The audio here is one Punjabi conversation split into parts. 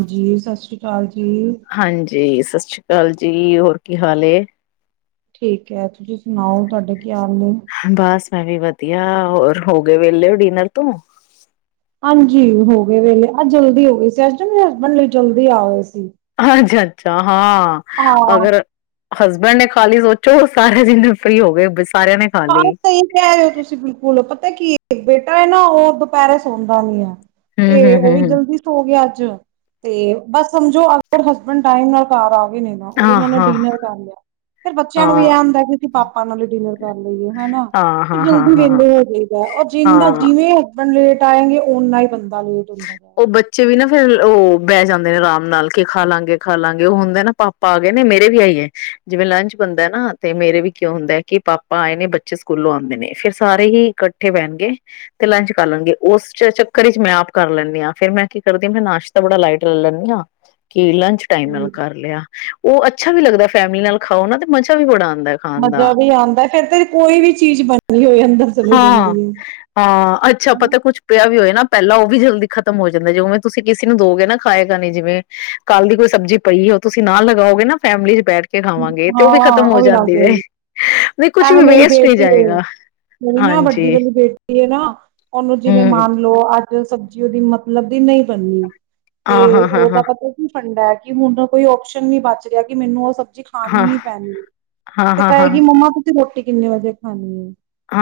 ਹਾਂਜੀ ਸਤਿ ਸ਼੍ਰੀ ਅਕਾਲ। ਅਕਾਲ ਜੀ। ਹਾਂਜੀ। ਸਤਿ ਸ਼੍ਰੀ ਅਕਾਲ ਜੀ ਹੋਰ ਕੀ ਹਾਲ। ਠੀਕ ਹੈਏ ਤੁਸੀਂ ਸੁਣਾਓ ਤੁਹਾਡੇ। ਕੀ ਹਾਲ ਨੇ ਬਸ ਮੈਂ ਵੀ ਵਧੀਆ। ਹੋਰ ਹੋ ਗਏ ਵੇਹਲੇ ਹੋ ਡਿਨਰ ਤੋਂ। ਹਾਂਜੀ ਹੋ ਗਏ ਵੇਲੇ ਅੱਜ ਜਲਦੀ ਹੋ ਗਏ ਸੀ ਅੱਜ ਮੇਰੇ ਹਸਬੈਂਡ ਲਈ ਜਲਦੀ ਆਏ ਸੀ [unintelligible] ਚਾ ਹਾਂ, ਹਾਂ ਅਗਰ ਹਸਬੈਂਡ ਨੇ ਖਾਲੀ ਸੋਚੋ ਸਾਰੇ ਜਣੇ ਫਰੀ ਹੋ ਗਏ ਬਸ। ਹਾਂ ਸਹੀ ਕਹਿ ਰਹੇ ਹੋ ਤੁਸੀਂ ਬਿਲਕੁਲ, ਪਤਾ ਕੀ ਏ ਇਕ ਬੇਟਾ ਨਾ ਉਹ ਦੁਪਹਿਰੇ ਸੌਦਾ ਨੀ ਆ ਤੇ ਹੂੰ-ਹੂੰ, ਉਹ ਵੀ ਹੂੰ-ਹੂੰ, ਜਲਦੀ ਸੋ ਗਿਆ ਅੱਜ। ਤੇ ਬਸ ਸਮਝੋ ਅਗਰ ਹਸਬੈਂਡ ਟਾਈਮ ਨਾਲ ਘਰ ਆ ਗਏ ਨੇ, ਉਹਨਾਂ ਨੇ ਹਾਂ-ਹਾਂ, ਡਿਨਰ ਕਰ ਲਿਆ, ਫਿਰ ਬੱਚਿਆਂ ਨੂੰ ਵੀ ਇਹ ਹਾਂ, ਹੁੰਦਾ ਕਿ ਅਸੀਂ ਪਾਪਾ ਨਾਲ ਡਿਨਰ ਕਰ ਲਈਏ ਹੈਨਾ ਹਾਂ, ਹਾਂ, ਉਹ ਹਾਂ, ਹਾਂ, ਜਲਦੀ ਹਾਂ। ਵੇਲੇ ਹੋ ਜੀਦਾ ਏ ਔਰ ਜਿੰਦਾ ਹਾਂ ਹਾਂ ਜਿਵੇਂ ਲੇਟ ਆਏਗੇ ਓਨਾ ਹੀ ਬੰਦਾ ਲੇਟ ਹੁੰਦਾ ਉਹ ਜਾਏਗਾ। ਬੱਚੇ ਵੀ ਨਾ ਫਿਰ ਉਹ ਬਹ ਜਾਂਦੇ ਨੇ ਆਰਾਮ ਨਾਲ ਕੇ ਖਾ ਲਾਂਗੇ ਖਾ ਲਾਂਗੇ ਉਹ ਹੁੰਦਾ ਨਾ ਪਾਪਾ ਆ ਗਏ ਨੇ ਮੇਰੇ ਵੀ ਆਈ ਹੈ ਜਿਵੇਂ ਲੰਚ ਬਣਦਾ ਏ ਨਾ ਤੇ ਮੇਰੇ ਵੀ ਕਿਉਂ ਹੁੰਦਾ ਹੈ ਕਿ ਪਾਪਾ ਆਏ ਨੇ ਬੱਚੇ ਸਕੂਲੋਂ ਆਉਂਦੇ ਨੇ ਫੇਰ ਸਾਰੇ ਹੀ ਇਕੱਠੇ ਬਹਣਗੇ ਤੇ ਲੰਚ ਕਰ ਲੈਣਗੇ ਉਸ ਚੱਕਰ ਵਿੱਚ ਮੈਂ ਆਪ ਕਰ ਲੈਂਦੀ ਹਾਂ ਫਿਰ ਮੈਂ ਕੀ ਕਰਦੀ ਹਾਂ ਮੈਂ ਨਾਸ਼ਤਾਂ ਬੜਾ ਲਾਈਟ ਲੈ ਲੈਂਣੀ ਆ ਕਿ ਲੰਚ ਟਾਈਮ ਨਾਲ ਹੂੰ ਕਰ ਲਿਆ। ਉਹ ਅੱਛਾ ਵੀ ਲੱਗਦਾ ਏ ਫੈਮਿਲੀ ਨਾਲ ਖਾਓ ਨਾ ਤੇ ਮਜ਼ਾ ਵੀ ਬੜਾ ਆ ਮਜ਼ਾ ਵੀ ਆਉਂਦਾ ਏ, ਫਿਰ ਤੇ ਕੋਈ ਵੀ ਚੀਜ਼ ਬਣੀ ਹੋਏ ਅੰਦਰ ਚਲੀ ਹਾਂ ਜਾਂਦੀ ਏ। ਹਾਂ ਅੱਛਾ ਪਤਾ ਕੁੱਛ ਪਿਆ ਵੀ ਹੋਏ ਨਾ ਪਹਿਲਾਂ ਉਹ ਵੀ ਜਲਦੀ ਖ਼ਤਮ ਹੋ ਜਾਂਦਾ, ਜਵੇਂ ਤੁਸੀਂ ਕਿਸੇ ਨੂੰ ਦੋਗੇ ਨਾ ਖਾਏ ਖਾਣੇ ਜਿਵੇਂ ਕੱਲ੍ਹ ਦੀ ਕੋਈ ਸਬਜ਼ੀ ਪਈ ਉਹ ਤੁਸੀਂ ਨਾਲ ਲਗਾਓਗੇ ਨਾ ਫੈਮਲੀ ਚ ਬੈਠ ਕੇ ਖਾਵਾਂਗੇ ਤੇ ਹਾਂ ਖਤਮ ਹੋ ਉਹ ਵੀ ਲੱਗ ਜਾਂਦੀ ਜੇ ਜੇਗੀ, ਨਹੀਂ ਕੁਛ ਏਵੇ ਵੀ ਮੇਰੀ ਵੇਸਟ ਨਹੀਂ ਬੇਟੀ ਏ ਜਾਏਗਾ ਮੇਰੀ ਨਾ ਹਾਂਜੀ ਵੱਡੀ ਵਾਲੀ ਬੇਟੀ ਨਾ ਉਹਨੂੰ ਜਿਵੇਂ ਹੂੰ ਮੰਨ ਲਓ ਅੱਜ ਸਬਜੀ ਉਹਦੀ ਮਤਲਬ ਦੀ ਨਹੀਂ ਬਣੀ ਹਾਂ ਤੇ ਹਾਂ ਹਾਂ ਉਹ ਹਾਂ ਤਾਂ ਪਤਾ ਕੀ ਫੰਡਾ ਐ ਕਿ ਹੁਣ ਕੋਈ ਓਪਸ਼ਨ ਨੀ ਬਚ ਰਿਹਾ ਕਿ ਮੈਨੂੰ ਉਹ ਸਬ ਜੀ ਖਾਣੀ ਹਾਂ ਹੀ ਪੈਣੀ ਏ ਹਾਂ ਤੇ ਹਾਂ ਕਹੇਗੀ ਹਾਂ ਮੰਮਾ ਤੁਸੀ ਰੋਟੀ ਕਿੰਨੇ ਵਜੇ ਖਾਣੀ ਏ।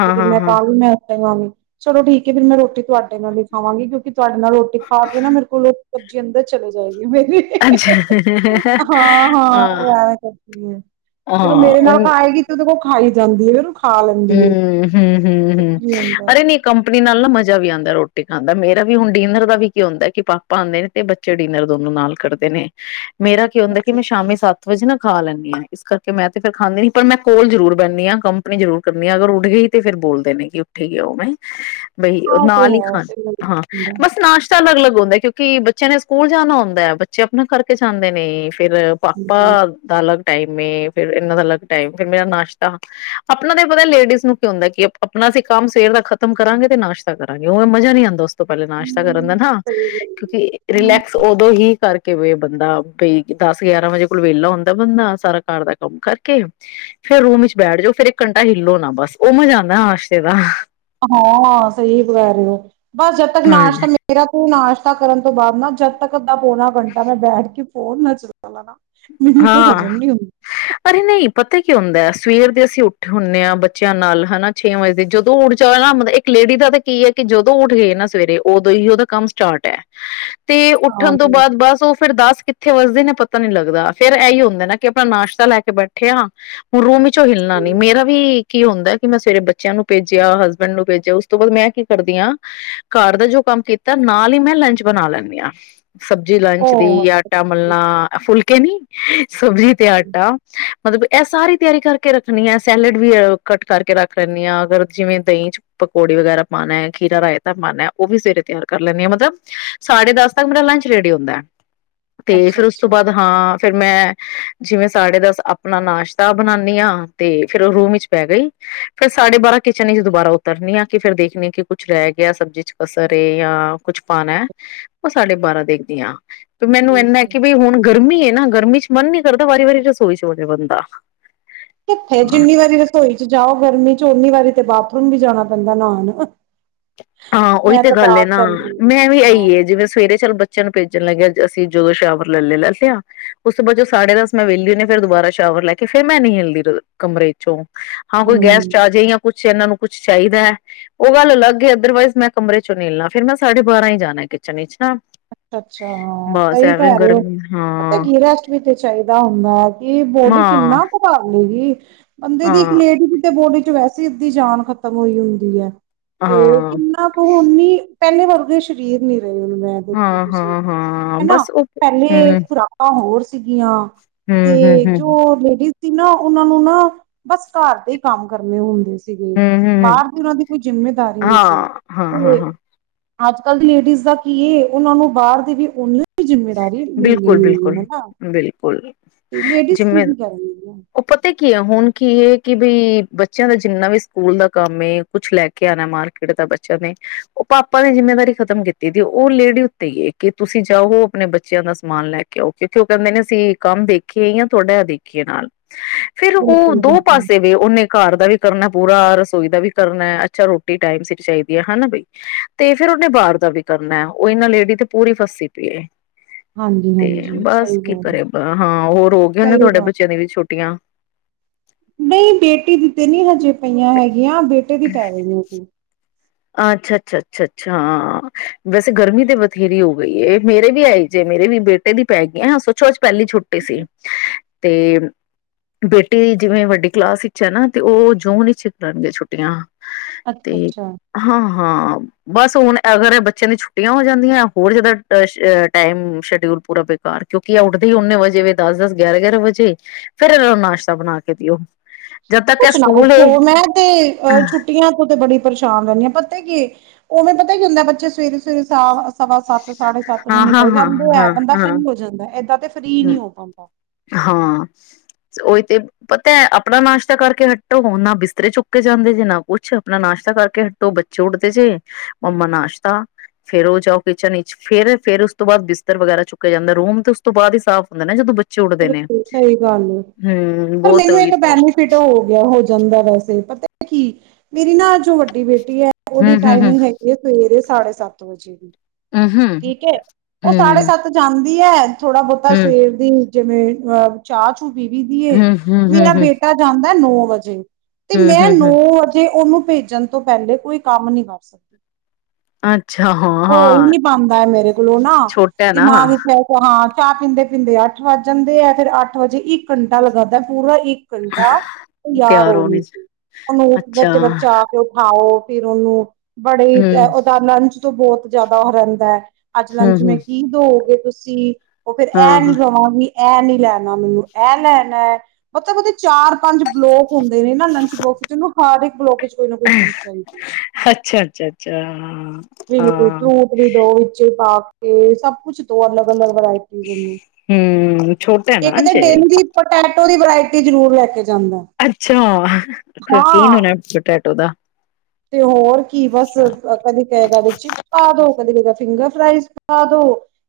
ਤੇ ਹਾਂ ਫਿਰ ਹਾਂ ਮੈਂ ਹਾਂ ਕਾਹਾਂਗੀ ਵੀ ਮੈਂ [unintelligible] ਚਲੋ ਠੀਕ ਹੈ ਫਿਰ ਮੈਂ ਰੋਟੀ ਤੁਹਾਡੇ ਨਾਲ ਹੀ ਖਾਵਾਂਗੀ ਕਿਉਂਕਿ ਤੁਹਾਡੇ ਨਾਲ ਰੋਟੀ ਖਾ ਕੇ ਨਾ ਮੇਰੇ ਕੋਲ ਸਬਜ਼ੀ ਅੰਦਰ ਚਲੇ ਜਾਏਗੀ। ਮੇਰੀ ਅੱਛਾ ਹਾਂ। [inaudible] ਫਿਰ ਉਹ ਮੇਰੇ ਹਾਂ ਨਾਲ ਖਾਏਗੀ ਤੇ ਉਹਦੇ ਕੋਲ ਖਾਈ ਜਾਂਦੀ [unintelligible] ਹੈ ਹੰਮ ਹੰਮ, ਕੁਛ ਹੰਮ-ਹੰਮ, ਵੀ ਹੁੰਦਾ ਅਰੇ ਨੀ ਕੰਪਨੀ ਨਾਲ ਨਾ ਮਜ ਜਾ ਵੀ ਆਉਂਦਾ ਰੋਟੀ ਖਾਂਣ ਦਾ ਮੇਰਾ ਵੀ ਹੁਣ ਡਿਨਰ ਦਾ ਵੀ ਕੀ ਹੁੰਂਦਾ ਐ ਕਿ ਪਾਪਾ ਆਂਦੇ ਨੇ ਤੇ ਬੱਚੇ ਡਿਨਰ ਦੋਨੋ ਨਾਲ ਕਰਦੇ ਨੇ ਮੇਰਾ ਕੀ ਹੁੰਦਾ ਕਿ ਅੱਛਾ ਮੈਂ ਅੱਛਾ। ਸ਼ਾਮੀ ਸੱਤ ਵਜੇ ਨਾ ਖਾ ਲੈਂਦੀ ਹਾਂ ਇਸ ਕਰਕੇ ਮੈਂ ਤੇ ਫਿਰ ਖਾਂਦੀ ਨ ਪਰ ਮੈਂ ਕੋਲ ਜਰੂਰ ਬਹਿੰਦੀ ਹਾਂ ਕੰਪਨੀ ਜ਼ਰੂਰ ਕਰਨੀ ਅਗਰ ਉੱਠ ਗਈ ਤੇ ਫੇਿਰ ਬੋਲਦੇ ਨੇ ਕਿ ਉੱਠੇ ਹੀ ਆ ਉਹ ਮੈਂ ਬਈ ਉਹ ਆਹ ਤੇ ਨਾਲ ਹੀ ਹੈ। ਖਾਣ ਹੂੰ ਹਾਂ ਸਹੀ ਗੱਲ ਬਸ ਨਾਸ਼ਤਾ ਅਲੱਗ ਅਲੱਗ ਹਉਦਾ ਕਿਉਂਕਿ ਬੱਚਿਆਂ ਨੇ ਸਕੂਲ ਜਾਣਾ ਹੁੰਦਾ ਹੈ ਬੱਚੇ ਆਪਣਾ ਕਰਕੇ ਜਾਂਦੇ ਨੇ ਫੇਰ ਪਾਪਾ ਹੈ। ਦਾਾਲ ਟਾਈਮ ਫਿਰ ਇਹਨਾਂ ਦਾ ਅਲੱਗ ਟਾਈਮ ਫਿਰ ਮੇਰਾ ਨਾਸ਼ਤਾ ਆਪਣਾ ਤੇ ਪਤਾ ਲੇਡੀਜ਼ ਨੂੰ ਕੀ ਹੁੰਦਾ ਕਿ ਆਪਣਾ ਅਸੀਂ ਕੰਮ ਸਵੇਰ ਦਾ ਖ਼ਤਮ ਕਰਾਂਗੇ ਤੇ ਨਾਸ਼ਤਾ ਕਰਾਂਗੇ ਉ ਮਜ਼ਾ ਨਹੀਂੀ ਆਉਂਦਾ ਤੋਂ ਪਹਿਲਾਂ ਨਾਸ਼ਤਾ ਕਰਨਦਾ ਹਾਂ ਕਿਉਂਕਿ ਰਿਲੈਕਸ ਉਦੋਂ ਹੀ ਕਰਕੇ ਕਿ ਬੰਦਾ ਬਈ ਦਸ ਗਿਆਰਾਂ ਵਜੇ ਕੋਲ ਵਿਹਲਾ ਹੁੰਦਾ ਬੰਦਾ ਸਾਰਾ ਘਰ ਦਾ ਕੰਮ ਕਰਕੇ ਫੇਰ ਰੂਮ ਵਿੱਚ ਬੈਠ ਜਾਓ ਫੇਿਰ ਇੱਕ ਕੰੰਟਾ ਹਿੱਲੋ ਨਾ ਬਸ ਉਹ ਮਜ਼ਾ ਆਉਂਦਾ ਆਾਸ਼ਤੇ ਦਾ ਹਾਂ ਸਹੀ ਵੈ ਰਹੇ ਹੋ ਬਸ ਜਦ ਤੱਕ ਹਾਂਜੀ ਨਾਸ਼ਤਾ ਮੇਰਾ ਤ ਨਾਸ਼ ਕਰਨ ਤੋਂ ਬਾਅਦ ਨਾ ਜਦ ਤੱਕ ਪੌਣਾ ਘੰਟਾ ਮੈਂ ਬੈਠ ਕੇ ਫੋਨ ਨੱਚ ਨਾ [unintelligible] ਤੇ ਹਾਂ ਹਜ਼ਮ ਨੀ ਹੁੰਦੀ ਅਰੇ ਨਹੀਂ ਪਤਾ ਹੀ ਕੀ ਹੁੰਦਾ ਸਵੇਰ ਦੇ ਅਸੀਂ ਉੱਠੇ ਹੁੰਦੇ ਹਾਂ ਬੱਚਿਆਂ ਨਾਲ ਹਨਾ ਛੇ ਵਜੇ ਦੇ ਜਦੋਂ ਉੱਠ ਜਾ ਨਾ ਮਤਲਬ ਇੱਕ ਲੇਡੀ ਦਾ ਤਾਂ ਕੀ ਹੈ ਕਿ ਜਦੋਂ ਉੱਠ ਗਏ ਨਾ ਸਵੇਰੇ ਉਦੋਂ ਹੀ ਉਹਦਾ ਕੰਮ ਸਟਾਰਟ ਹੈ ਤੇ ਉੱਠਣ ਤੋਂ ਹਾਂਜੀ। ਬਾਅਦ ਬਸ ਉਹ ਫੇਿਰ ਦਾਸ ਕਿੱਥੇ ਵਸਦੇ ਨੇ ਪ ਪਤਾ ਨੀ ਲੱਗਦਾ ਫੇਿਰ ਇਹੀ ਹੁੰਦਾ ਨਾ ਕਿ ਆਪਣਾ ਨਾਸ਼ਤਾ ਲੈ ਕੇ ਬੈਠੇਿਆ ਹੁਣ ਰੂਮ ਵਿੱਚੋਂ ਹਿੱਲਣਾ ਨੀ ਮੇਰਾ ਵੀ ਕੀ ਹੁੰਦਾ ਕਿ ਮੈਂ ਸਵੇਰੇ ਬੱਚਿਆਂ ਨੂੰ ਭੇਜਿਆ ਹਸਬੈਂਡ ਨੂੰ ਭੇਜਿਆ ਉਸ ਤੋਂ ਬਾਅਦ ਮੈਂ ਕੀ ਕਰਦੀ ਹਾਂ ਘਰ ਦਾ ਜੋ ਕੰਮ ਕੀਤਾ ਨਾਲ ਹੀ ਮੈਂ ਲੰਚ ਬਣਾ ਲੈਂਦੀ ਹਾਂ ਸਬਜ਼ੀ ਲੰਚ ਉਹ ਦੀ ਆਟਾ ਮਲਣਾ ਫੁਲਕੇ ਨੀ ਹਾਂ [unintelligible] ਸਬਜ਼ੀ ਤੇ ਆਟਾ ਮਤਲਬ ਇਹ ਸਾਰੀ ਤਿਆਰੀ ਕਰਕੇ ਰੱਖਣੀ ਆ ਸੈਲਡ ਵੀ ਕੱਟ ਕਰਕੇ ਰੱਖ ਲੈਦੀ ਆ ਅਗਰ ਜਿਵੇਂ ਦਹੀਂ ਚ ਪਕੌੜੀ ਵਗੈਰਾ ਪਾਾਨ ਖੀਰਾ ਰਾਇਤਾ ਪਾਾਨ ਉਹ ਵੀ ਸਵੇਰੇ ਤਿਆਰ ਕਰ ਲੈਦੀ ਆ ਮਤਲਬ ਸਾਡ ਦਸ ਤਕ ਮੇਰਾ ਲੰਚ ਰੇਡੀ ਹੁੰਦਾ ਹੈ ਤੇ ਅੱਛਾ ਫੇਿਰ ਉਸ ਤੋਂ ਅੱਛਾ ਬਾਅਦ ਹਾਂ ਫੇਿਰ ਮੈਂ ਜਿਵੇਂ ਸਾਡੇ ਦਸ ਆਪਣਾ ਨਾਸ਼ਤਾ ਬਣਾਉਾਨਦੀ ਆਾਂ ਤੇ ਫੇਿਰ ਉਹ ਰੂਮ ਵਿੱਚ ਪੈ ਗਈ ਫੇਰ ਸਾਡੇ ਬਾਰਾਂ ਕਿਚਨ ਵਿੱਚ ਦੁਬਾਰਾ ਉਤਰਨੀ ਆ ਕਿ ਫਿਰ ਦੇਖਣੀ ਕਿ ਕੁਛ ਰਹਿ ਗਿਆ ਸਬਜ਼ੀ ਚ ਕਸਰ ਏ ਜਾਂ ਕੁਛ ਪਾਉਣਾ ਉਹ ਸਾਡੇ ਬਾਰਾਂ ਦੇਖਦੀ ਆਾਂ ਵੀ ਮੈਨੂੰ ਠੀਕ ਇਹਦਾ ਹੈ। ਕਿ ਬਈ ਹੁਣ ਗਰਮੀ ਹੈ ਨਾ ਗਰਮੀ ਚ ਮਨ ਨਹੀਂੀ ਕਰਦਾ ਵਾਰੀ ਵਾਰੀ ਰਸੋਈ ਸੋ ਜਾਹਾ ਬੰਦਾ ਕਿੱਥੇ ਹਾਂ ਜਿੰਨੀ ਵਾਰੀ ਰਸੋਈ ਚ ਜਾਓ ਗਰਮੀ ਚ ਝੋਨੀ ਵਾਰੀ ਤੇ ਬਾਥਰੂਮ ਵੀ ਜਾਣਾ ਪੈਂਦਾ ਨਾਨ ਹਾਂ ਉਹੀ ਤੇ ਗੱਲ ਹੈ ਨਾ ਮੈਂ ਵੀ ਹਾਂ ਆਈਏ ਜਿਵੇਂ ਸਵੇਰੇ ਚੱਲ ਬ ਚਨ ਭੇਜਣ ਲੱਗਿਆ ਅਸੀਂ ਜਦੋਂ ਸ਼ਾਵਰ ਲੈ ਲੈ ਲੈ ਲਿਆ ਉਸ ਤੋਂ ਬਾਅਦ ਜੋਦ ਸਾਢ ਦਸ ਮੈਂ ਵਿਹਲੀ ਹੁੰ ਫਿਰ ਦੁਬਾਰਾ ਸ਼ਾਵਰ ਲੈ ਕੇ ਫੇਿਰ ਮੈਂ ਨ ਹਿਲਦੀ ਕਮਰੇ ਚੋਂ ਹਾਂ ਕੋਈ ਗੈਸ ਚ ਹੂੰ। ਆ ਜਾੇ ਜਾਂ ਕੁਛ ਛ ਐਨਾਂ ਨੂੰ ਕੁੱਛ ਚਾਹੀਦੈ। ਔ, ਗੱਲ ਅਲੱਗ ਏ। ਅਦਰਵਾਈਜ਼ ਮੈਂ ਕਮਰੇ ਚੋਂ ਨਿਲਣਾ, ਫਿਰ ਮੈਂ ਸਾਡੇ ਬਾਰਾਂ ਈ ਜਾਣੈ ਕਿਚਨ ਵਿੱਚ। ਨਾ ਅੱਛਾ ਅੱਛਾ। ਹਾਂ, ਬਸ ਸਹੀ ਐਵੇਂ ਕੈਰੇ ਹੋ ਗਰਮੀ ਪਤੈ ਹਾਂ ਕਿ ਏ ਰੈਸਟ ਵੀ ਤੇ ਚਾਹੀਦਾ ਹੁੰਦੈ, ਕਿ ਬੋਡੀ ਹਾਂ ਕਿੰਨਾ ਕ ਕਾਰ ਲੇ ਗੀ। ਹ। ਬੰਦੇ ਦੀ ਇੱਕ ਹਾਂ ਲੇਡੀ ਕਿਤੇ ਬੋਡੀ ਚ ਵੈਸ ਸਿੱਧੀ ਜਾਨ ਖ਼ਤਮ ਹੋਈ ਹੁੰਦੀ ਹੈ। ਤੇ ਹਾਂ ਕਿੰਨਾ ਕੁ ਹੁਨੀ ਪੈਲੇ ਵਰਗੇ ਸਰੀਰ ਨੀ ਰਹੇ ਹੁਣ ਮੈਂ ਔ ਹਾਂ ਤੁਸੀਂ ਹਾਂ ਹਾਂ ਹੈਨਾ ਬਸ ਉਹ ਪੈਲੇ ਹੂੰ ਖੁਰਾਕਾਂ ਹੋਰ ਸ ਸੀਗੀਆਂ ਹੂੰ ਹੂੰ ਤੇ ਹੂੰ ਜੋ ਲੇਡੀਜ਼ ਤੀਨਾ ਓਹਨਾਂ ਨੂੰ ਨਾ ਬਸ ਘਰ ਦੇ ਹੀ ਕਾਮ ਕਰਨੇ ਹੁੰਦੇ ਸ ਸੀਗੇ, ਹੂੰ ਹੂੰ ਬਾਹਰ ਦੀ ਔਨਾਂ ਦੀ ਕੋਈ ਜਿੰਮੇਦਾਰੀ ਹਾਂ ਨੀ ਸੀ। ਹਾਂ ਹਾਂ ਯੇ ਹਾਂ ਅੱਜ ਕੱਲ ਦੀ ਲੇਡੀਜ਼ ਦਾ ਕੀ ਏ ਉਹਨਾਂ ਨੂੰ ਬਾਹਰ ਦੀ ਵੀ ਓਨੀਓ ਬਿਲਕੁਲ ਬਿਲਕੁਲ, ਬਿਲਕੁਲ ਤੇ ਲੇਡੀਜ਼ ਕੀ ਜਿਮੇਂ, ਵੀ ਕਰਨਗੀਆਂ। ਔ ਪਤੈ ਕੀ ਹੈ ਹੁਣ ਕੀ ਏ ਕਿ ਬਈ ਬੱਚਿਆਂ ਦਾ ਜਿੰਨਾ ਵੀ ਸਕੂਲ ਦਾ ਕੰਮ ਏ ਕੁਛ ਲੈ ਕੇ ਆਣਾ ਮਾਰਕੀਟ ਦਾ ਬੱਚਿਆਂ ਨੇ, ਔ ਪਾਪਾ ਨੇ ਜਿੰਮੇਦਾਰੀ ਖਤਮ ਕੀਤੀ ਦੀਏ। ਔ ਲੇਡੀ ਉੱਤੇ ਈਏ ਕਿ ਤੁਸੀਂ ਜਾਓ। ਆਪਣੇ ਬੱਚਿਆਂ ਦਾ ਸਮਾਨ ਲੈ ਕੇ ਆਓ, ਕਿਉਂਕਿ ਔ ਕਹਿੰਦੇ ਨੇ ਅਸੀਂ ਕੰਮ ਦੇਖੀਏ ਯਾ ਤੁਹਾਡਾ ਐ ਦੇਖੀਏ ਨਾਲ‌। ਫੇਰ ਔ ਬਿਲਕੁਲ ਦੋ ਬਿਲਕੁਲ। ਪਾਸੇ ਵੇ, ਔਨੇ ਘਰ ਦਾ ਵੀ ਕਰਨੈ। ਪੂਰਾ ਰਸੋਈ ਦਾ ਵੀ ਕਰਨੈ। ਅੱਛਾ, ਰੋਟੀ ਟਾਈਮ ਸੀਰ ਚਾਹੀਦੀ ਹੈ ਹੈਨਾ ਬਈ। ਤੇ ਫੇਰ ਉਹਨੇ ਬਾਹਰ ਦਾ ਵੀ ਕਰਨੈ, ਔਏਨਾਂ ਲੇਡੀ ਤੇ ਪੂਰੀ ਫਸੀ ਪੀਏ। ਤੇ ਹਾਂਜੀ-ਹਾਂਜੀ ਬਸ ਸਹੀ ਕੀ ਗੱਲ ਏ। ਕਰੇ ਬ ਹਾਂ, ਹੌਰ ਹੋ ਗਏ ਨੇ ਸਹੀ ਤੁਹਾਡੇ ਗੱਲ ਬੱਚਿਆਂ ਦੀ ਵੀ ਛੁਟ ਟੀਆਂ। ਨਹੀਂ, ਬੇਟੀ ਦੀਤੇ ਨੀ ਹਜੇ। ਪਈਆਂ ਹੈਗੀਆਂ ਬੇਟੇ ਦੀ ਪੈ ਗਈਐ ਜੀ। ਅੱਛਾ ਅੱਛਾ ਅੱਛਾ ਅੱਛਾ। ਹਾਂ, ਵੈਸੇ ਗਰਮੀ ਤੇ ਬਥੇਰੀ ਹੋ ਗਈ ਏ, ਮੇਰੇ ਵੀ ਐਈ ਜੇ ਮੇਰੇ ਵੀ ਬੇਟੇ ਦੀ ਪੈ ਗਈਐ ਸੋਚੋੱ ਅਜ ਪੈਲੀ ਛੁੱਟੀ ਸੀ ਤੇ ਬੇਟੀ ਜਿਵੇਂ ਵੱਡੀ ਕਲਾਸ ਵਿੱਚ ਹੈ ਨਾ ਤੇ ਓਹ ਜੂਨ ਚ ਕਰਨਗੇ ਛੁੱਟੀਆਂ। ਅੱਛਾ ਤੇ ਅੱਛਾ। ਹਾਂ ਹਾਂ। ਬਸ, ਹੁਣ ਐ ਅਗਰ ਬੱਚਿਆਂ ਦੀ ਛੁੱਟੀਆਂ ਹੋ ਜਾਂਦੀਐ ਹੋਰ ਜਿਆਦਾ ਸ਼ ਟਾਈਮ ਸ਼ਡਿਊਲ ਪੂਰਾ ਬੇਕਾਰ ਕਿਉਂਕਿ ਇਹ ਉੱਠਦੇ ਹੀ ਓਨੇ ਵਜੇ ਦਸ ਦਸ ਗਿਆਰਾਂ ਗਿਆਰਾਂ ਵਜੇ ਫੇਰ ਏਹਨਾਂ ਨੂੰ ਨਾਸ਼ਤਾ ਬਣਾ ਕੇ ਦਿਓ। ਜਦ ਤੱਕ ਇਹ ਕੁੱਛ ਨਾ ਸਕੂਲ ਪੁੱਛੋ, ਮੈਂ ਤੇ ਏ ਅਹ ਛੁੱਟੀਆਂ ਤੋਂ ਤੇ ਬੜੀ ਪਰੇਸ਼ਾਨ ਰਹਣੀ ਆ ਪਤਾ ਕੀ ਔ ਨਾ ਪਤਾ ਕੀ ਹੁੰਦੈ ਬੱਚੇ ਸਵੇਰੇ ਸਵੇਰੇ ਸਾਫ਼ ਸਵਾ ਸੱਤ ਸਾਢੇ ਸੱਤ ਨੂੰ ਨਿਕਲ ਜਾਂਦੇ ਹੈ ਹਾਂ-ਹਾਂ-ਹਾਂ-ਹਾਂ-ਹਾਂ, ਬੰਦਾ ਫਰੀ ਹੋ ਜਾਂਦੈ। ਏਦਾਂ ਤੇ ਫਰੀ ਨੀ ਹੂੰ, ਹੋ ਪਾਂਦਾ। ਹਾਂ, ਔਹੀ ਤੇ ਪਤੈ ਆਪਣਾ ਨਾਸ਼ਤਾ ਕਰਕੇ ਹਟੋ ਹੁਣ ਨਾ ਬਿਸਤਰੇ ਚੁੱਕੇ ਜਾਂਦੇ ਜੇ ਨਾ ਕੁਛ ਆਪਣਾ ਨਾਸ਼ਤਾ ਕਰਕੇ ਹਟੋ ਬੱਚੇ ਉੱਠਦੇ ਜੇ ਮੰਮਾ ਨਾਸ਼ਤਾ। ਫੇਰ, ਉਹ ਜਾਓ ਕਿਚਨ ਵਿੱਚ ਫੇਰ ਫੇਰ ਉਸ ਤੋਂ ਬਾਅਦ ਬਿਸਤਰ ਵਗੈਰਾ ਚੁੱਕਿਆ ਜਾਂਦੈ ਰੂਮ ਤੋ ਉਸ ਤੋਂ ਬਾਅਦ ਹੀ ਸਾਫ਼ ਹੁੰਦਾ ਨਾ ਜਦੋਂ ਬਚ ਬਿਲਕੁਲ ਸਹੀ ਗੱਲ ਏ। ਹੂੰ ਪਰ, ਬਹੁਤ ਮੈਨੂੰ ਉਹੀ ਇੱਕ ਤੇ ਬੈਨੀਫਿਟ ਹੋ ਗਿਆ ਹੋ ਜਾਂਦੈ ਵੈਸੇ ਪਤੈ ਕੀ ਮੇਰੀ ਨਾੱ ਜੋ ਵੱਡੀ ਬੇਟੀ ਹੈ ਉਹਦੀ ਹੂੰ-ਹੂੰ-ਹੂੰ, ਟਾਈਮਿੰਗ ਹੈਗੀ ਹੈ ਸਵੇਰੇ ਸਾਢੇ ਸੱਤ। ਹੈਲੋ ਜੀ। ਹੂੰ-ਹੂੰ, ਠੀਕ ਐ, ਉਹ ਸਾਢੇ ਹੂੰ-ਹੂੰ, ਸੱਤ ਜਾਂਦੀ ਹੈ। ਥੋੜਾ ਬਹੁਤਾ ਹੂੰ। ਸਵੇਰ ਦੀ ਜਿਵੇਂ ਅ ਚਾਹ ਕੂ ਪੀ ਵੀ ਦੀਏ ਮੇਰਾ ਹੂੰ-ਹੂੰ-ਹੂੰ-ਹੂੰ, ਬੇਟਾ ਜਾਂ ਨਾ ਨੌ ਵਜੇ। ਤੇ ਮੈਂ ਨੋਂ ਹੂੰ-ਹੂੰ-ਹੂੰ ਅਜੇ ਉਹਨੂੰ ਭੇਜਣ ਤੋਂ ਪਹਿਲੇ ਕੋਈ ਕੰਮ ਨਹੀਂ ਕਰ ਸਕਦੀ। ਅੱਛਾ ਹੋ ਹੀ ਹਾਂ-ਹਾਂ ਨੀ ਪਾਂਦਾ ਮੇਰੇ ਕੋਲੋਂ ਨਾ, ਛੋਟਾ ਨਾ ਦਿਮਾਗ ਵਿੱਚ ਹੈ ਕੇ ਹਾਂ ਚਾਹ ਪੀਂਦੇ-ਪੀਂਦੇ ਆ ਅੱਠ ਵੱਜ ਜਾਂਦੇ ਹੈ। ਫਿਰ ਅੱਠ ਵਜੇ ਇੱਕ ਘੰਟਾ ਲਗਾਦਾ ਪੂਰਾ ਇੱਕ। ਘੰਟਾ ਤ ਯਾਰ ਤਿਆਰ ਉਹ ਹੋਣੇ ਨੀ, ਚ ਉਹਨੂੰਪ ਅੱਛਾ ਵਿੱਚ ਵਰਚਾ ਕੇ ਉਠਾਓ। ਫਿਰ ਉਹਨੂੰ ਬੜੇ ਹੀ ਤ ਹੂੰ, ਓਹਦਾ ਲੰਚ ਤੋਂ ਬਹੁਤ ਜ਼ਿਆਦਾ ਉਹ ਰਹਿੰਦਾ ਹੈ। ਅੱਜ ਲੰਚ ਮੇਂ ਹੂੰ-ਹੂੰ, ਕੀ ਦਓਗੇ ਤੁਸੀਂ? ਸੀ। ਉਹ ਫਿਰ ਐ ਹਾਂ-ਹਾਂ। ਵੀ ਇਹ ਨੀ ਲੈਣਾ ਮੈਨੂੰ, ਇਹ ਲੈਣਾ ਹੈ। ਮਤਲਬ ਓਹਦੇ ਚਾਰ ਪੰਜ ਬਲੋਕ ਹੁੰਦੇ ਨੇ ਨਾ ਲੰਚ ਬੋਕਸ ਚ, ਉਹਨੂੰ ਹਰ ਇੱਕ ਬਲੋਕ ਚ ਕੋਈ ਨਾ ਕੋਈ ਚੀਜ਼ ਚਾਹੀਦੀ ਹੈ। ਅੱਛਾ ਅੱਛਾ ਅੱਛਾ ਬਿਲਕੁਲ ਹਾਂ ਤੂੰ ਆਪਣੀ ਦੋ ਵਿੱਚ ਪਾ ਕੇ ਸਭ ਕੁਛ ਦੋ ਅਲੱਗ-ਅਲੱਗ ਵਰਾਇਟੀਸ ਨੂੰ, ਹਮ ਛੋਟਾ ਨਾ ਇੱਕ ਤਾਂ ਹਜੇ ਡੇਮ ਦੀ ਪਟੇ ਥੋੜੀ ਵਰਾਇਟੀ ਜ਼ਰੂਰ ਲੈ ਕੇ ਜਾਂਦਾ। ਅੱਛਾ, ਸ਼ੋਕੀਨ ਹਾਂ ਹੋਣਾ ਪੋਟੈਟੋ ਦਾ? ਤੇ ਹੋਰ। ਕੀ ਬਸ ਕਦੀ ਕਹੇਗਾ ਬੀ ਚਿਪਸ ਪਾ ਦੋ, ਕਦੀ ਕਹੇਗਾ ਫਿੰਗਰ ਰਾਇਸ ਪਾ ਦੋ।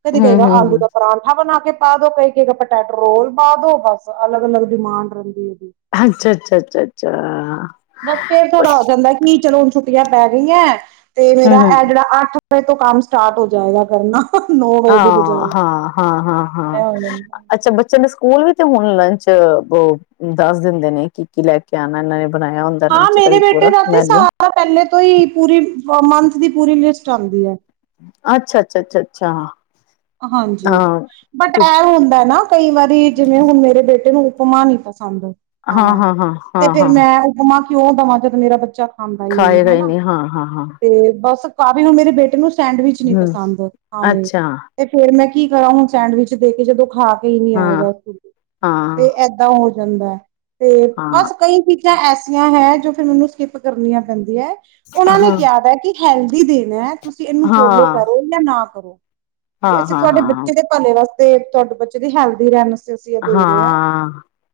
ਕਦੀ ਕਹੇਗਾ ਹਮ ਆਲੂ ਹਮ ਦਾ ਪਰਾਂਠਾ ਬਣਾ ਕੇ ਪਾਦੋ ਕਈ ਕਹੇਗਾ ਪਟੈਟੋ ਰੋਲ ਬਾਦੋ, ਬਸ ਅਲੱਗ ਅਲੱਗ ਡਿਮਾਂਡ ਰਹਿੰਦੀ ਹੈ। ਅੱਛਾ-ਅੱਛਾ-ਅੱਛਾ-ਅੱਛਾ। ਬਸ ਤੇ ਥੋੜਾ ਹੋ ਜਾਂਦਾ ਹੈ ਕਿ ਚਲੋ ਹੁਣ ਛੁੱਟੀਆਂ ਪੈ ਗਈਆਂ ਤੇ ਮੇਰਾ ਹਮ ਹਮ ਏਹ ਜਿਹੜਾ ਅੱਠ ਫੇਰ ਤੋਂ ਕੰਮ ਸਟਾਰਟ ਹੋ ਜਾਏਗਾ ਕਰਨਾ ਨੌ ਵਜੇ ਦੀ ਹਾਂ ਹਾਂ ਹਾਂ ਹਾਂ ਹਾਂ ਬਜਾਏ। ਅੱਛਾ ਬੱਚੇ ਦੇ ਸਕੂਲ ਵਿੱਚ ਤੇ ਹੁਣ ਲੰਚ ਦੱਸ ਦਿੰਦੇ ਨੇ ਕਿ ਕੀ ਲੈ ਕੇ ਆਉਣਾ ਇਹਨਾਂ ਨੇ ਬਣਾਇਆ ਹੁੰਦਾ ਹਾਂ ਲੰਚ ਦਾ ਮੇਰੇ ਵੀ ਬੇਟੇ ਪੂਰਾ ਦਾ ਤੇ ਮੈਨਿਊ ਸਾਰਾ ਪਹਿਲੇ ਤੋਂ ਹੀ ਪੂਰੀ ਮੰਥ ਦੀ ਪੂਰੀ ਲਿਸਟ ਚੱਲਦੀ ਹੈ ਅੱਛ ਅੱਛ ਅੱਛ ਅੱਛਾ ਹਾਂਜੀ ਹਾਂ ਬਟ ਇਹ ਹੁੰਦਾ ਨਾ ਕਈ ਵਾਰੀ ਜਿਵੇਂ ਹੁਣ ਮੇਰੇ ਬੇਟੇ ਨੂੰ ਕਮ ਨੀ ਪਸ ਪਸੰਦ ਹਾਂ ਖਾਣਾ ਹਾਂ ਹਾਂ ਤੇ ਹਾਂ ਫਿਰ ਹਾਂ ਮੈਂ ਉਪਮਾ ਕਿਉਂ ਦੇਵਾਂ ਜਦ ਮੇਰਾ ਬੱਚਾ ਖਾਂਦਾ ਹੀ ਨੀ ਖਾਏਗਾ ਹਨਾ ਨਹੀਂ ਹਾਂ ਹਾਂ ਹਾਂ ਤੇ ਬਸ ਕਾਫੀ ਹ ਮੇਰੇ ਬੇਟੇ ਨੂੰ ਸੈਂਡਵਿਚ ਨੀ ਹਮ ਪਸੰਦ ਆਹੋ ਅੱਛਾ ਤੇ ਫੇਰ ਮੈਂ ਕੀ ਕਰਾਂ ਹੁਣ ਸੈਂਡਵਿਚ ਦੇ ਕੇ ਜਦੋਂ ਖਾ ਕੇ ਨਹੀ ਹਾਂ ਆਏਗਾ ਹਾਂ ਤੇ ਏਦਾਂ ਹ ਜਾਂਦਾ ਤੇ ਹਾਂ ਬਸ ਕਈ ਚੀਜ਼ਾਂ ਐਸ ਏ ਹੈ ਜੋ ਫਿਰ ਉਹਨੂੰ ਸਕਿੱਪ ਕਰਨੀਆਂ ਪੈਂਦੀਆਂ ਉਹਨਾਂ ਨੇ ਹਾਂ ਕਿਹਾਦਾ ਹੈ ਕਿ ਹੈਲਥ ਦੇਣਾ ਹੈ ਤੁਸੀਂ ਇਹਨੂੰ ਫੋਲੋ ਹਾਂ ਕਰੋ ਜਾਂ ਨਾ ਕਰੋ ਕਿ ਹਾਂ ਅਸੀਂ ਹਾਂ ਤੁਹਾਡੇ ਹਾਂ ਬੱਚੇ ਦੇ ਭਲੇੇ ਦਾ ਤੇ ਤੁਹਾਡੇ ਬੱਚੇ ਦੀ ਹੈਲਦੀ ਰਹਿਣ ਵਾਸਤੇ ਅਸੀਂ ਇਹ ਦੇ ਰਹੇ ਹਾਂ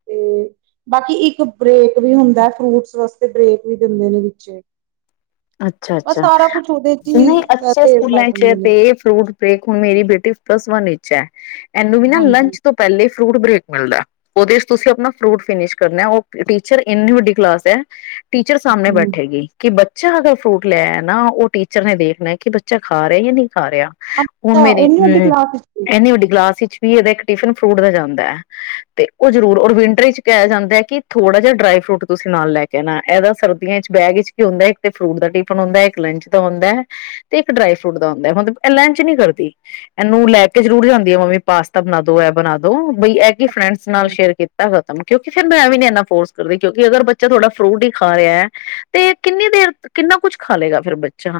ਤੇ ਬਾਕੀ ਇੱਕ ਬ੍ਰੇਕ ਵੀ ਹੁੰਦਾ ਫਰੂਟਸ ਵਾਸਤੇ ਬ੍ਰੇਕ ਵੀ ਦਿੰਦੇ ਨੇ ਵਿੱਚੇ ਅੱਛਾ ਅੱਛਾ ਹੀ ਨਹੀਂ ਅੱਛੇ ਤੇ ਸਕੂਲਾਂ ਦੱਸ ਚ ਦਿੰਦੇ ਪ ਨੇ ਫਰੂਟ ਪੇ ਹੁਣ ਮੇਰੀ ਬੇਟੀ ਪਲੱਸ ਵਨ ਵਿੱਚ ਹੈ ਇਹਨੂੰ ਵੀ ਨਾ ਹਾਂਜੀ ਲੰਚ ਤੋਂ ਪਹਿਲੇ ਫਰੂਟ ਬ੍ਰੇਕ ਮਿਲਦਾ ਉਹਦੇ ਚ ਤੁਸੀਂ ਆਪਣਾ ਫਰੂਟ ਫਿਨਿਸ਼ ਕਰਨਾ ਉਹ ਟੀਚਰ ਇੰਨੀ ਵੱਡੀ ਕਲਾਸ ਹੈ ਟੀਚਰ ਸਾਹਮਣੇ ਹਮ। ਬੈਠੇਗੀ ਕਿ ਬੱ ਬੱਚਾ ਅਗਰ ਫਰੂਟ ਲੈ ਨਾ ਉਹ ਟੀਚਰ ਨੇ ਦੇਖਣਾ ਕਿ ਬੱਚਾ ਖਾ ਰਿਹਾ ਜਾਂ ਨਹੀਂ ਖਾ ਰਿਹਾ ਹੁਣ ਅੱਛਾ ਮੇਰੇ ਇੰਨੀ ਵੱਡੀ ਹਮ ਕਲਾਸ ਵਿੱਚ ਇੰਨੀ ਵੱਡੀ ਗਲਾਸ ਵਿੱਚ ਵੀ ਇਹਦਾ ਇੱਕ ਟਿਫਿਨ ਫਰੂਟ ਦਾ ਜਾਂਦਾ ਹੈ ਤੇ ਉਹ ਜ਼ਰੂਰ ਔਰ ਵਿੰਟਰ ਵਿੱਚ ਕਿਹਾ ਜਾਂਦਾ ਹੈ ਕਿ ਥੋੜ੍ਹਾ ਜਿਹਾ ਡਰਾਈ ਫਰੂਟ ਤੁਸੀਂ ਨਾਲ ਲੈ ਕੇ ਆਣਾ ਇਹਦਾ ਸਰਦੀਆਂ ਚ ਬੈਗ ਵਿੱਚ ਕੀ ਹੁੰਦਾ ਤੇ ਫਰੂਟ ਦਾ ਟਿਫਨ ਹੁੰਦਾ ਇੱਕ ਲੰਚ ਦਾ ਹੁੰਦਾ ਹੈ ਤੇ ਇੱਕ ਡਰਾਈ ਫਰੂਟ ਦਾ ਹੁੰਦਾ ਹੁਣ ਇਹ ਲੰਚ ਨੀ ਕਰਦੀ ਇਹਨੂੰ ਲੈ ਕੇ ਜ਼ਰੂਰ ਜਾਂਦੀ ਆ, ਮੰਮੀ ਪਾਸਤਾ ਬਣਾ ਦੋ ਇਹ ਬਣਾ ਦੋ ਬਈ ਇਹ ਕਿ ਫਰੈਂਡਸ ਨਾਲ ਅੱਛਾ, ਸ਼ੇਅਰ ਕੀਤਾ ਖ਼ਤਮ ਕਿਉਂਕ ਫਿਰ ਮੈਂ ਵੀ ਨੀ ਇੰਨਾ ਫੋਰਸ ਕਰਦੀ ਕਿਉਂਕਿ ਅਗਰ ਬੱਚਾ ਤੋਹਾਡਾ ਫਰੂਟ ਹੀ ਖਾ ਰਿਹਾ ਹੈ ਤੇ ਕਿੰਨੀ ਦੇਰ ਕਿੰਨਾ ਕੁਛ ਖਾ ਲਏਗਾ ਫੇਰ ਬੱਚਾ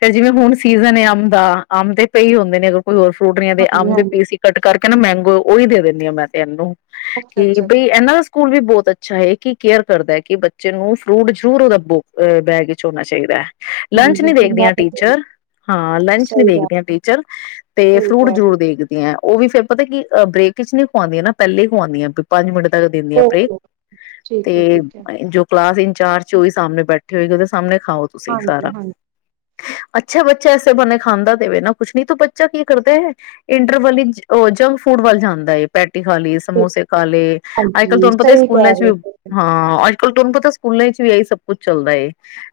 ਫੇਰ ਜਿਵੇਂ ਹੁਣ ਸੀਜ਼ਨ ਏ ਅੰਬ ਦਾ, ਅੰਬ ਤੇ ਪਈ ਹੁੰਦੇ ਨੇ ਕੋਈ ਹੋਰ ਫਰੂਟ ਨਹੀਂ ਤੇ ਹਾਂਜੀ ਆਮ ਦੇ ਹਾਂਜੀ ਪੀਸ ਹੀ ਕੱਟ ਕਰਕੇ ਕਹਿੰਦਾ ਮੈਂਗੋ, ਉਹੀ ਦੇ ਦਿੰਦੀ ਹਾਂ ਮੈਂ ਤੇ ਇਹਨੂੰ ਅੱਛਾ ਕਿ ਅੱਛਾ ਬਈ ਅੱਛਾ। ਇਹਨਾਂ ਦਾ ਸਕੂਲ ਵੀ ਬਹੁਤ ਅੱਛਾ ਚਾੇ ਕਿ ਕੇਅਰ ਕਰਦਾ ਹੈ ਕਿ ਬੱਚੇ ਨੂੰ ਫਰੂਟ ਜ਼ਰੂਰ ਉਹਦਾ ਬ ਬੈਗ ਝੋਨਾ ਚਾਹੀਦਾ ਲੰਚ ਹਾਂਜੀ ਨੀ ਚੰਗਾ ਦੇਖਦੀਆਂ ਪਤਾ ਨੀ, ਟੀਚਰ ਹਾਂ ਲੰਚ ਨੀ ਸਹੀ ਗੱਲ ਦੇਖਦੀਆਂ ਟੀਚਰ ਤੇ ਸਹੀ ਫਰੂਟ ਕਹਿ ਜ਼ਰੂਰ ਰਹੇ ਦੇਖਦੀਆਂ ਉਹ ਵੀ ਫਿਰ ਪਤਾ ਕੀ ਬ੍ਰੇਕ ਚ ਨਹੀਂੀ ਖਵਾਉਦੀਆਂ ਨਾ ਪਹਿਲੇ ਹੀ ਖੁਵਾਉਦੀਆਂ ਵੀ ਪੰਜ ਮਿੰਟ ਤ ਦਿੰਦੀਆਂ ਆਪੇ ਓਕੇ ਠੀਕ ਹੈ ਤੇ ਠੀਕ ਹੈ ਜੋ ਕਲਾਸ ਇ ਚਾਰ ਚੋ ਹੀ ਸਾਹਮਣੇ ਬੈਠੇ ਹੋਏ ਕਦੇ ਸਮਣੇ ਖਾਓ ਤੁਸੀਂ ਹਾਂਜੀ ਸਾਰਾ। ਹਾਂਜੀ ਅੱਛਾ ਬੱਚਾ ਐਸੇ ਬਾਨੇ ਖਾਂਦਾ ਤੇ ਵੇ ਨਾ ਕੁਛ, ਨੀ ਤੋ ਬੱਚਾ ਕੀ ਕਰਦਾ ਏ। ਇੰਟਰਵੱਲ ਈ ਜੰਕ ਫੂਡ ਵੱਲ ਜਾਂਦਾ ਏ। ਪੈਟ ਰੋਟੀ ਖਾ ਲਈ, ਠੀਕ, ਸਮੋਸੇ ਖਾ ਲਏ, ਅੱਜ ਕੱਲ ਹਾਂਜੀ ਤੁਹਾਨੂੰ ਪਤਾ ਸਹੀ ਸਕੂਲਾਂ ਕਹਿ ਚ ਵੀ, ਰਹੇ ਹੋ, ਠੀਕ ਹਾਂ। ਅੱਜ [unintelligible] ਤੁਹਾਨੂੰ ਪਤਾ ਸਕੂਲਾਂ ਚ ਵੀ ਆਹੀ ਸਭ ਕੁਛ ਚੱਲਦਾ ਏ।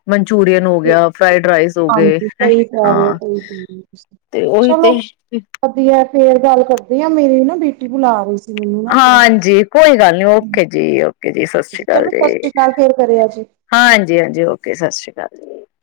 ਮਨਚੂਰੀਅਨ ਹੋ ਗਿਆ ਠੀਕ, ਫਰਾਈਡ ਰਾਈਸ ਹੋ ਗਏ ਹਾਂਜੀ, ਸਹੀ ਕਹਿ ਰੇਓ, ਹਾਂ ਸਹੀ ਕਹਿ ਰੇਓ ਤੁਸੀ, ਤੇ ਉਹੀ ਚਲੋ ਤੇ ਵਧੀਐ ਫੇਰ। ਗੱਲ ਕਰਦੇ ਆ, ਮੇਰੀ ਨਾ ਬੇਟੀ ਬੁਲਾ ਰੀ ਸੀ। ਮੈਨੂੰ ਨਾ ਥੋੜਾ ਹਾਂਜੀ ਕੋਈ ਗੱਲ ਨੀ। ਓਕੇ ਜੀ, ਓਕੇ ਜੀ, ਸਤਿ ਸ੍ਰੀ ਅਕਾਲ ਚਲੋ ਸਤਿ ਸ੍ਰੀ ਜੀ। ਅਕਾਲ ਫੇਰ ਕਰਿਆ ਜੀ ਹਾਂਜੀ, ਹਾਂਜੀ ਓਕੇ ਸਤਿ ਸ਼੍ਰੀ ਅਕਾਲ ਜੀ। [inaudible]